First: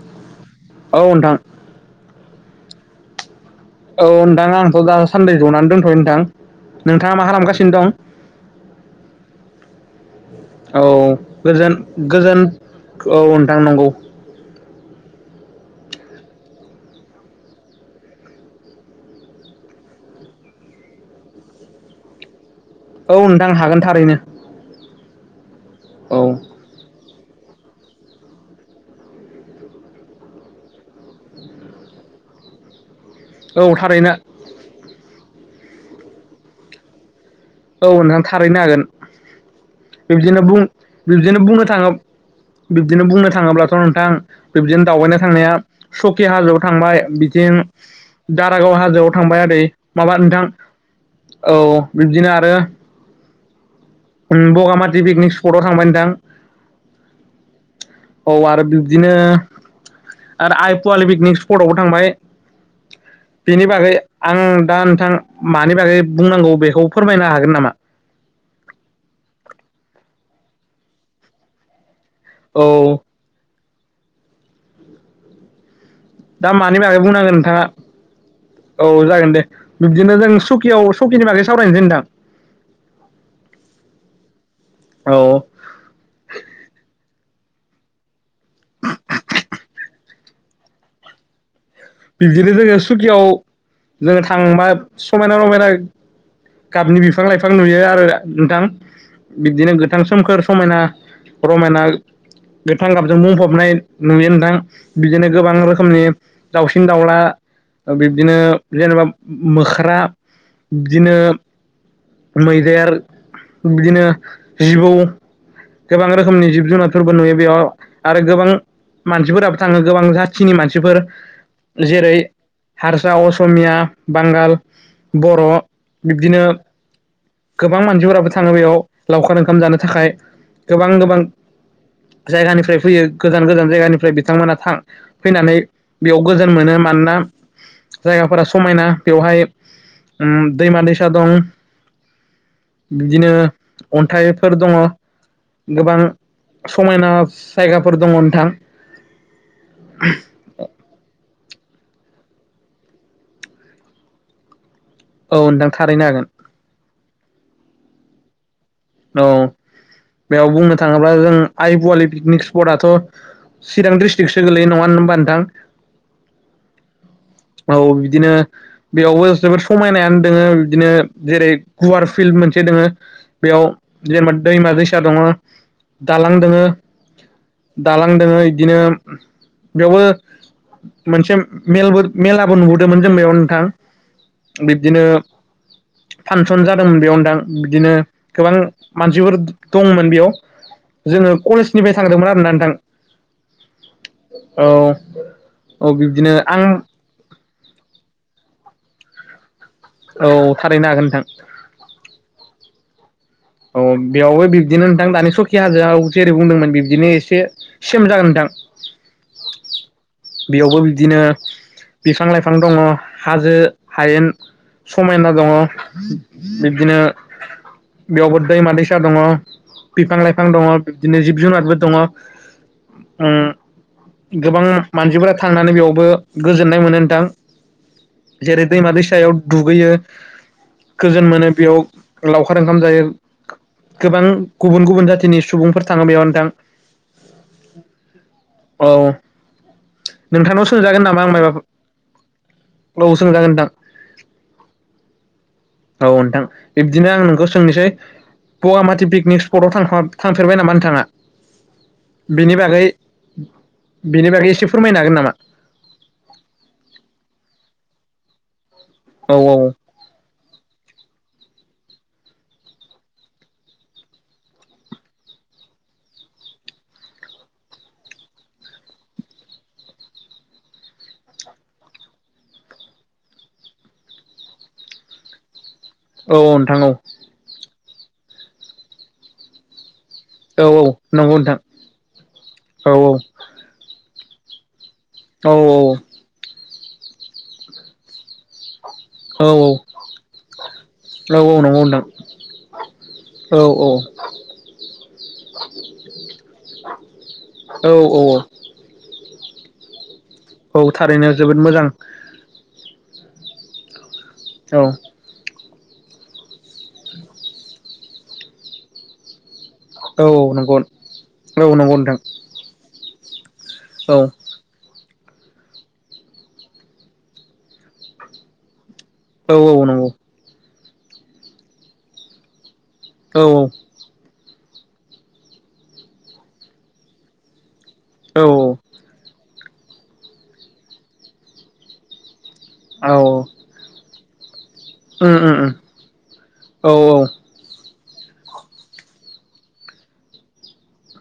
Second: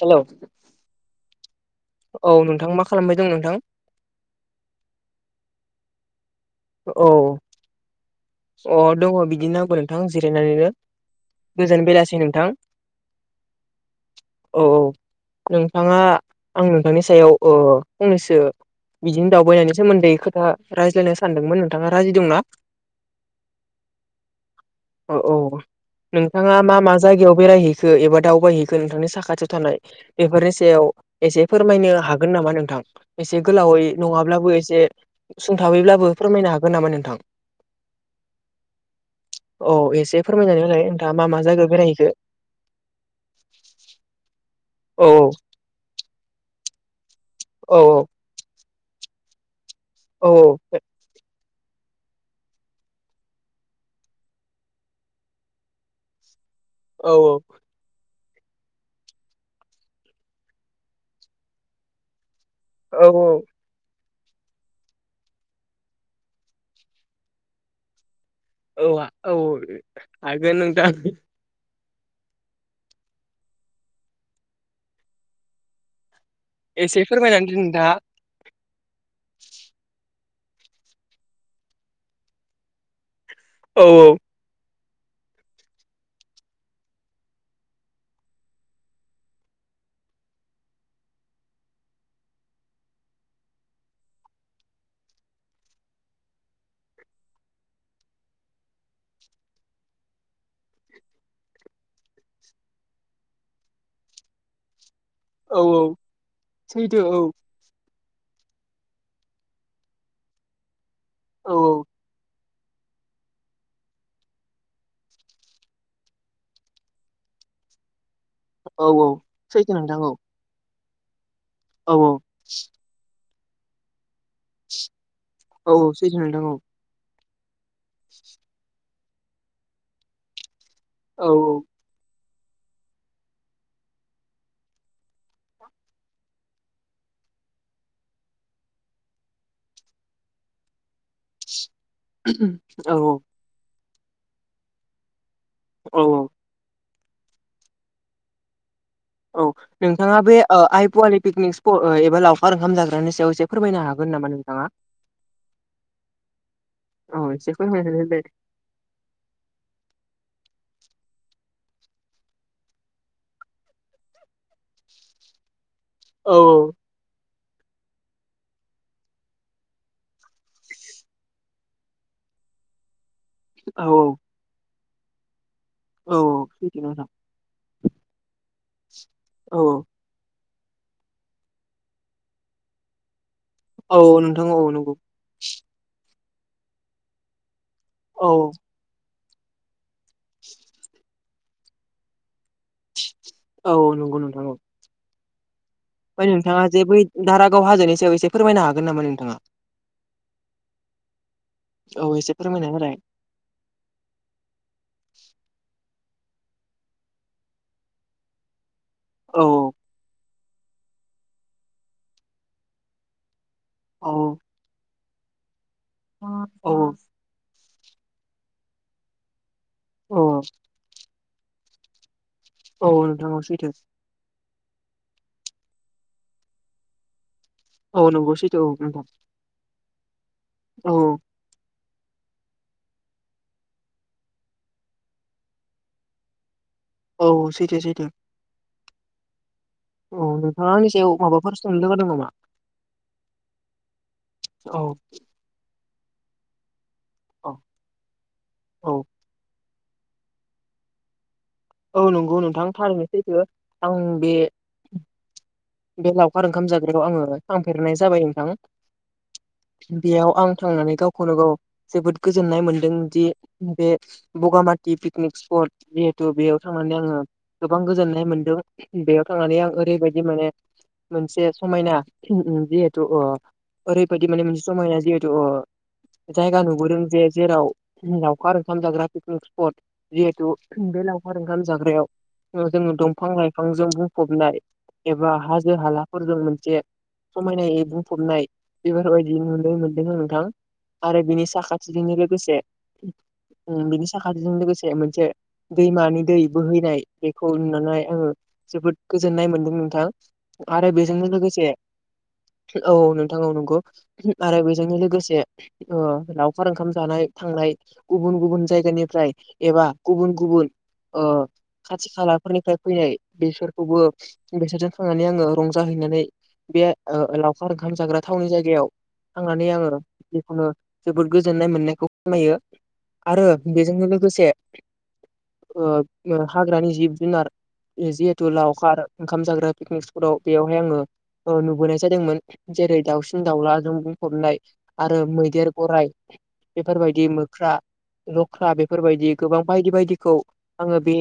हेल'। औ नोंथां औ नोंथां मा खालामबाय दं नोंथां। औ नोंथां आंथ' दासान्दै जनानै दोनथ' नोंथां औ नोंथाङा मा खालामगासिनो दं। अ दङ बिदि नांबो नोंथां जिरायनानैनो। औ गोजोन बेलासि गोजोन नोंथां औ नोंथां नंगौ। औ औ नोंथाङा आं नोंथांनि सायाव फंनैसो। बिदिनो दावबायनायनि सोमोन्दै खोथा रायज्लायनो सानदोंमोन नोंथाङा राजायि दंना। औ नोंथां हागोन थारैनो। औ औ औ नोंथाङा मा मा। जायगायाव बेरायहैखो एबा दावबायहैखो नोंथांनि साखाथियाव थानाय बेफोरनि सायाव एसे फोरमायनो। हागोन नामा नोंथां। एसे औ गोलावै थारैनो नङाब्लाबो एसे सुंथाबैब्लाबो फोरमायनो हागोन नामा नोंथां। औ नोंथां थारैनो हागोन। औ एसे बिब्दिनो बुं फोरमायनानै होलाय नोंथाङा मा मा बिब्दिनो बुंनो जायगायाव थाङो बेरायहैखो बिब्दिनो बुंनो थाङोब्लाथ' नोंथां। बिब्दिनो औ दावबायनो थांनाया सकि हाजोआव थांबाय बिथिं औ औ दारा गाव हाजोआव थांबाय ओरै माबा औ नोंथां औ बिब्दिनो आ रो बगामाथि पिकनिक स्पटआव थांबाय नोंथां औ औ औ आरो बिब्दिनो आरो आइ पवालि पिकनिक स्पटआवबो थांबाय औ बेनि बागै आं दा नोंथां मानि बागै बुंनांगौ बेखौ फोरमायनो हागोन नामा? औ औ हागोन नोंथां औ दा मानि बागै एसे बुंनांगो फोरमायनानै दोन नोंथाङा औ जागोन दे बिब्दिनो जों सकियाव सकिनि बागै सावरायनोसै नोंथां औ औ औ बिबदिनो जोङो सुकियाव जोङो थांबा समायना रमायना गाबनि बिफां लाइफां नुयो आरो नोंथां बिब्दिनो गोथां सोमखोर समायना रमायना गोथां गाबजों बुंफबनाय नुयो नोंथां बिदिनो गोबां औ औ रोखोमनि दाउसिन सैथो औ दाउला बिब्दिनो जेनेबा मोख्रा बिब्दिनो औ मैदेर बिदिनो जिबौ गोबां रोखोमनि जिब जुनारफोरबो नुयो बेयाव आरो गोबां औ औ मानसिफोराबो सैथो थाङो नोंथां गोबां औ जाथिनि मानसिफोर औ जेरै हारसा, असमिया, बांगाल, बर' औ औ सैथो नोंथां बिब्दिनो औ गोबां मानसिफोराबो थाङो बेयाव लावखार ओंखाम जानो थाखाय गोबां गोबां औ जायगानिफ्राय फैयो गोजान गोजान जायगानिफ्राय बिथांमोना थां फैनानै बेयाव गोजोन मोनो मानोना जायगाफोरा समायना बेवहाय ओम दैमा दैसा दं औ औ बिदिनो अन्थाइफोर दङ गोबां औ समायना जायगाफोर दङ नोंथां औ नोंथाङा बे ओ आइ पवालि पिकनिक एबा लावखार ओंखाम जाग्रानि सायाव एसे फोरमायनो हागोन नामा नोंथाङा? औ नोंथां थारैनो हागोन औ एसे फोरमायना होलाय औ बेयाव बुंनो थाङोब्ला जों आइ पवालि पिकनिक स्पटाथ' चिरां डिस्ट्रिक्टसो गोलैयो नङा होमबा नोंथां औ औ बिदिनो बेयावबो जोबोद समायनायानो दोङो बिब्दिनो जेरै गुवार फिल्ड मोनसे दोङो बेयाव औ जेनेबा दैमा दैसा दङ औ दालां औ दोङो फ्रिथिनो मोजां दालां दोङो इदिनो औ बेयावबो मोनसे मेलबो मेलाबो नुबोदोंमोन जों बेयाव थां औ औ नोंथां औ नंगौ बिब्दिनो फानसन जादोंमोन बेयाव नोंथां बिदिनो औ गोबां मानसिफोर दंमोन बेयाव जोङो कलेजनिफ्राय थांदोंमोन आरोना नोंथां औ औ औ फ्राय बिब्दिनो आं नोंथाङा जे बै दारागाव हाजोनि सायाव एसे फोरमायनो हागोन नामा नोंथाङा औ थारैनो हागोन नोंथां औ एसे फोरमायना होलाय औ बेयावबो बिब्दिनो नोंथां दानि सखि हाजोआव जेरै बुंदोंमोन बिब्दिनो एसे सेम जागोन नोंथां औ औ बेयावबो बिदिनो बिफां लाइफां दङ हाजो औ हायेन समायना दङ औ औ बिब्दिनो बेयावबो दैमा दैसा दङ औ बिफां लाइफां दङ बिदिनो जिब जुनारबो दङ औ थानोंथां औ उम सैथो गोबां मानसिफोरा थांनानै बेयावबो गोजोननाय मोनो नोंथां औ नंगौ [inaudible] सैथो जेरै औ दैमा दै नोंथां सायाव दुगैयो औ गोजोन मोनो बेयाव लावखार ओंं खाम जायो गोबां गुबुन गुबुन जाथिनि सुबुंफोर थाङो बेयाव नोंथां औ सैथो सैथो औ औ नोंथांनाव नोंथाङा आंनि सोंजागोन सायाव नामा आं माबाफोर सोंनो लुगैदों नामा? मायबाफोर औ सोंजागोन नोंथां औ औ नोंथां बिब्दिनो आं नोंखौ औ सोंनिसै औ पवामाथि पिकनिक स्पटआव थां थांफेरबाय नामा नोंथाङा? औ नंगौ बेनि नोंथां बागै थारैनो नोसैथो आं बेनि बे बागै एसे फोरमायनो हागोन नामा बे लावखार ओंखाम जाग्रायाव आङो थांफेरनाय जाबाय औ नोंथां बेयाव आं थांनानै गावखौनो गाव जोबोद गोजोननाय मोन्दों दि बे बगामाथि पिकनिक स्पट [unintelligible] जिहेतु बेयाव थांनानै आङो गोबां गोजोननाय मोनदों बेयाव थांनानै आं ओरैबायदि माने मोनसे समायना जिहेथु अ ओरैबायदि माने मोनसे समायना जिहेतु ओ औ औ जायगा नोंथां औ नुबोदों जे जेराव लावखार ओंखाम जाग्रा पिकनिक स्पट जिहेथु औ औ बे नंगौ लावखार नोंथां ओंखाम जाग्रायाव ओ जोङो औ दंफां लाइफांजों बुं फबनाय एबा औ हाजो हालाफोरजों मोनसे समायनायै बुंफबनाय बिभार अइदि औ नुनो मोनदों आं नोंथां आरो बिनि औ नंगौ नोंथां साखाथिजोंनो लोगोसे औ ओ बिनि साखाथिजों लोगोसे मोनसे दैमानि दै बोहैनाय बेखौ औ नुनानै औ आङो जोबोद गोजोननाय मोनदों नोंथां औ आरो बेजोंनो थारैनो जोबोद लोगोसे मोजां औ नोंथां औ नंगौ आरो औ बेजोंनो लोगोसे ओ लावखार ओंखाम जानाय थांनाय गुबुन गुबुन जायगानिफ्राय एबा औ गुबुन औ गुबुन नंगौ ओ औ नंगौ खाथि नोंथां खालाफोरनिफ्राय फैनाय बेसोर खौबो औ बेसोरजों थांनानै आङो रंजाहैनानै बे ओ लावखार ओंखाम जाग्रा थावनि जायगायाव औ थांनानै औ आङो नंगौ जिखुनु जोबोद गोजोननाय मोननायखौ फोरमायो औ आरो बेजोंनो लोगोसे ओ हाग्रानि जिब जुनार औ औ जिहेथु लावखार ओंखाम जाग्रा पिकनिक स्पटाव बेयावहाय आङो ओ नुबोनाय जादोंमोन। जेरै औ औ दाउसिन दाउलाजों बुंफबनाय आरो उम उम मैदेर उम गराइ औ बेफोरबायदि मोख्रा लख्रा बेफोरबायदि गोबां बायदि बायदिखौ आङो बे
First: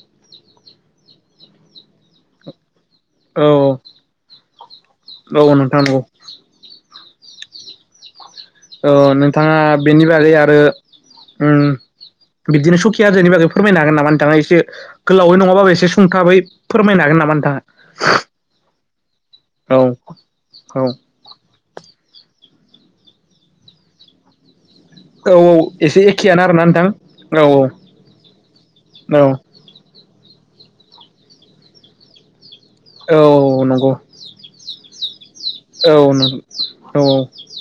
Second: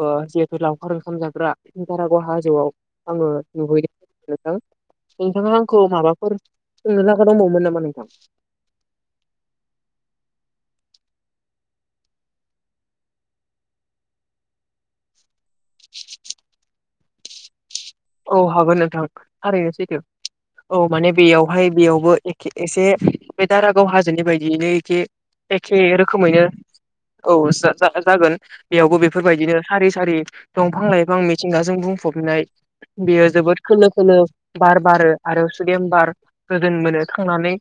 ओ जिहेतु लावखार ओंखाम जाग्रा दारागव हाजोआव आङो औ नुहैदों नथां नोंथाङा औ नोंथां आंखौ नंगौ माबाफोर सोंनो लागा दंबावोमोन नामा नोंथां? ओ नोंथाङा बेनि बागै आरो उम बिदिनो सखि जजायनि बागै फोरमायनो हागोन नामा नोंथाङा एसे गोलावै नङाबाबो एसे सुंथाबै फोरमायनो हागोन नामा नोंथाङा? औ हागोन नोंथां थारैनो औ सैथो औ माने बेयाव बाहाय बेयावबो एखे एसे बे दारागाव हाजोनि बायदियैनो खे औ एखे एसे एखेयानो रोखोमैनो आरोना नोंथां औ जा जा जागोनगोन बेयावबो औ बेफोरबायदिनो सारि सारि दंफां लाइ गोबां मिथिंगाजों बुंफबनाय औ बियो जोबोद खोलो नंगौ खोलो बार बारो आरो सुदेम औ बार गोजोन औ मोनो थांनानै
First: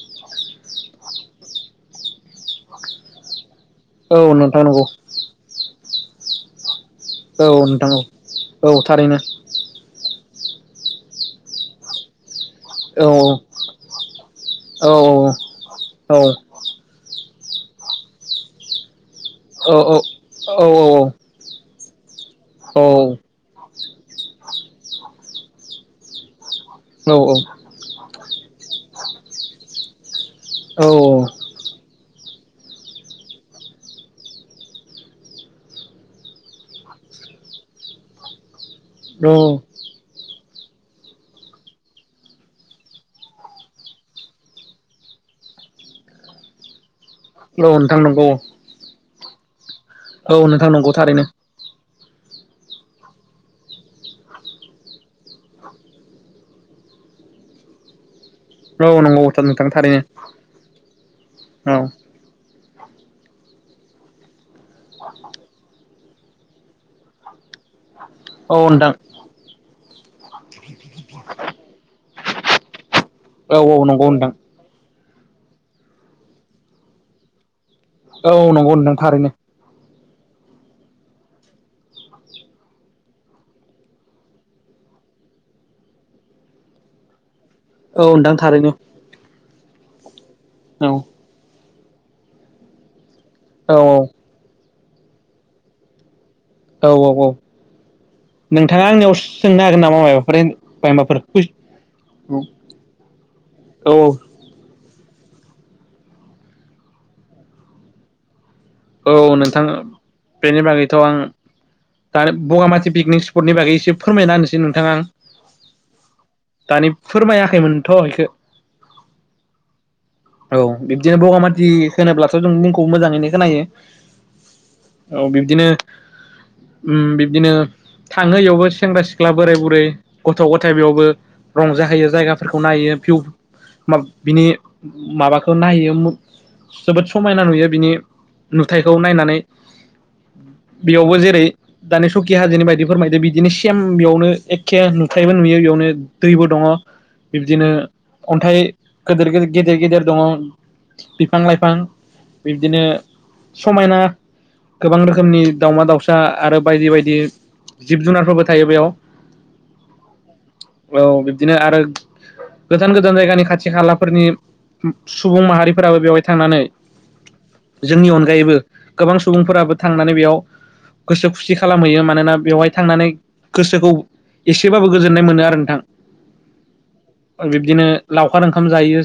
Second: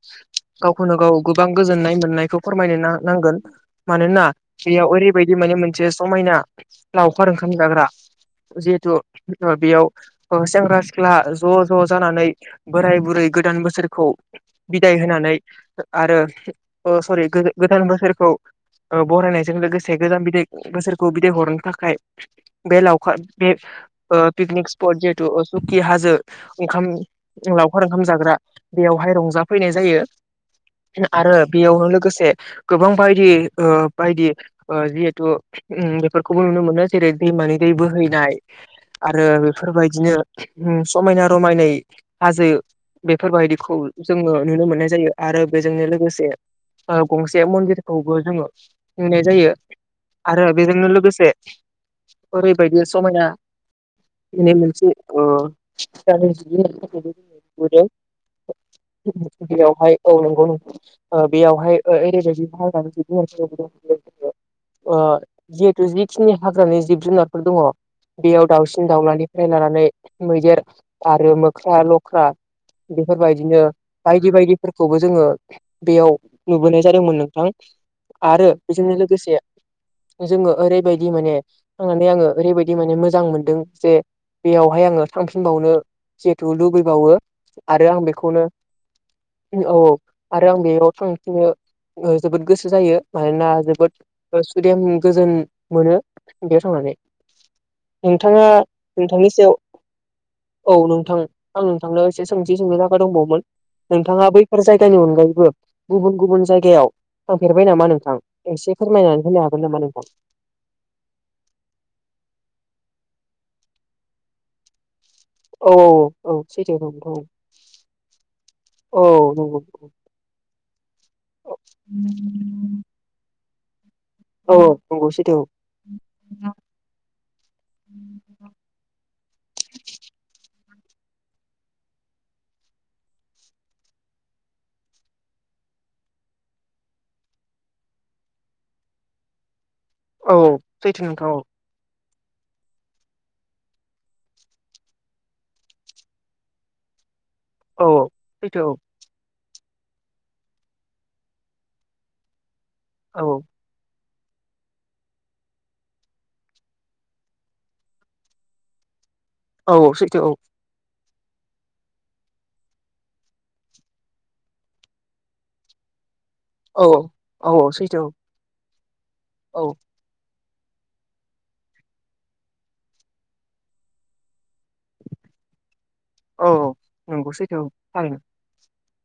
गावखौनो गाव गोबां गोजोननाय मोननायखौ फोरमायनो नांगोन औ मानोना नोंथां नंगौ बेयाव ओरैबायदि माने मोनसे समायना लावखार औ ओंखाम जाग्रा नोंथां औ औ जिहेथु थारैनो बेयाव सेंग्रा सिख्ला ज' ज' जानानै बोराय औ बुरै गोदान बोसोरखौ औ बिदाय होनानै औ आरो सरि गो गोदान बोसोरखौ बरायनायजों औ लोगोसे गोदान बिदै बोसोरखौ बिदाय हरनो थाखाय बे औ लावखार बे ओ पिकनिक स्पट जिहेतु अ सुकि हाजो ओंखाम लावखार ओंखाम जाग्रा बेयावहाय रंजाफैनाय जायो। औ आरो बेयावनो लोगोसे गोबां बायदि ओ बायदि ओ जिहेथु ओम बेफोरखौबो नुनो मोनो जेरै दै मानि दै बोहैनाय आरो औ बेफोरबायदिनो समायना रमायनायै हाजो बेफोरबायदिखौ जोङो नुनो मोनो मोननाय जायो आरो बेजोंनो लोगोसे गंसे नोंथां मन्दिरखौबो नंगौ जोङो नुनाय जायो। औ आरो नोंथां बेजोंनो नंगौ थारैनो लोगोसे ओरैबायदि समायना बिनो मोनसे औ नंगौ [unintelligible] नोंथां बेयावहाय थारैनो औ नंगौ नोंथां औ बेयावहाय ओरैबायदि [unintelligible] ओ जिहेथु जि खिनि हाग्रानि जिब जुनारफोर दङ बेयाव औ दाउसिन नोंथां दावलानिफ्राय लानानै मैदेर आरो मोख्रा लख्रा औ बेफोरबायदिनो औ नंगौ नोंथां बायदि बायदिफोर खौबो जोङो बेयाव नुबोनाय जादोंमोन नोंथां औ आरो नंगौ बेजोंनो नोंथां थारैनो लोगोसे जोङो ओरैबायदि माने थांनानै आङो ओरैबायदि माने मोजां मोनदों जे बेयावहाय आङो थांफिनबावनो जिहेथु लुबैबावो। आरो आं औ नोंथां बेखौनो थारैनो औ औ आरो आं औ बेयाव थांफिनो ओ जोबोद गोसो जायो मानोना औ जोबोद सुदेम गोजोन मोनो। बेयाव औ थांनानै औ औ नोंथाङा आंनियाव नोंथांनि सायाव सोंनो हागोन नामा माबाफोर औ माबाफोर नोंथां आं नोंथांनाव एसे सोंथि सोंनो थाखाय दंबावोमोन। औ नोंथाङा बैफोर जायगानि अनगायैबो गुबुन गुबुन जायगायाव थांफेरबाय नामा नोंथां? एसे औ फोरमायनानै होनो हागोन नोंथां नामा बेनि बागैथ' आं दानि बगामाथि पिकनिक स्पटनि बागै एसे फोरमायना होनोसै नोंथां आं औ औ सैथो दानि नोंथां औ फोरमायाखैमोनथ' इखो औ नंगौ। औ बिब्दिनो औ बगामाथि होनोब्लाथ' जों मुंखौ मोजाङैनो खोनायो। औ नंगौ औ सैथो बिब्दिनो औ। उम बिब्दिनो थाङो इयावबो सेंग्रा सिख्ला बोराय बुरै गथ' गथ थाय बेयावबो रंजाहैयो जायगाफोरखौ नायो भिउ मा बिनि माबाखौ नायो जोबोद समायना नुयो बिनि नुथायखौ नायनानै औ सैथो बेयावबो नोंथां औ। जेरै दानि सकि हाजोनि बायदि फोरमायदि बिदिनो सेम बेयावनो एखे नुथायबो नुयो बेयावनो दैबो दङ। बिब्दिनो औ अन्थाइ सैथो गोदिर गोदिर गेदेर गेदेर दङ बिफां लाइफां बिब्दिनो औ समायना गोबां रोखोमनि दाउमा दाउसा आरो बायदि बायदि जिब जुनारफोरबो थायो बेयाव। औ औ सैथो औ बिदिनो आरो गोजान गोजान जायगानि खाथि खालाफोरनि सुबुं माहारिफोराबो बेवहाय थांनानै औ औ। सैथो जोंनि अनगायैबो गोबां औ सुबुंफोराबो थांनानै बेयाव गोसो खुसि खालामहैयो मानोना बेवहाय थांनानै गोसोखौ एसेबाबो गोजोननाय मोनो आरो नोंथां औ नंगौ सैथो औ बिब्दिनो थारैनो लावखार ओंखाम जायो।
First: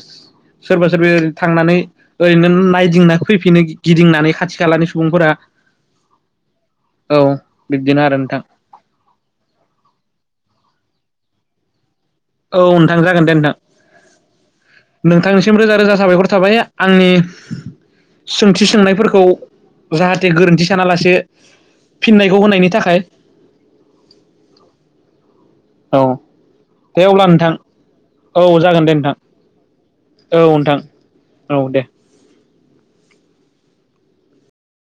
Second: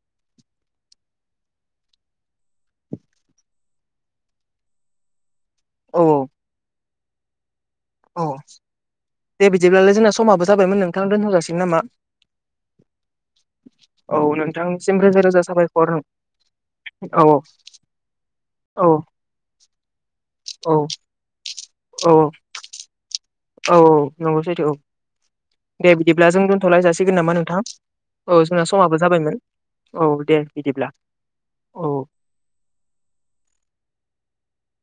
सोरबा सोरबाओर थांनानै ओरैनो नायदिंना फैफिनो गिदिंनानै खाथि खालानि सुबुंफोरा औ औ। औ। बिब्दिनो आरो अ नोंथां दे बिदिब्लालाय जोंना समाबो जाबायमोन नोंथां दोनथरगासिगोन नामा औ नोंथां जागोन दे औ नोंथांनिसिम नोंथां। रोजा नोंथांनिसिम रोजा रोजा औ साबायखर थाबाय आंनि औ सोंथि औ सोंनायफोरखौ जाहाथे जाहाथे गोरोन्थि औ सानालासे औ फिननायखौ होनायनि थाखाय औ औ नंगौ सैथो औ दे औ बिदिब्ला जों दोन्थ'लाय दे जासिगोन अब्ला नामा नोंथां औ जोंना जागोन दे समाबो नोंथां जाबायमोन औ दे बिदिब्ला। औ दे।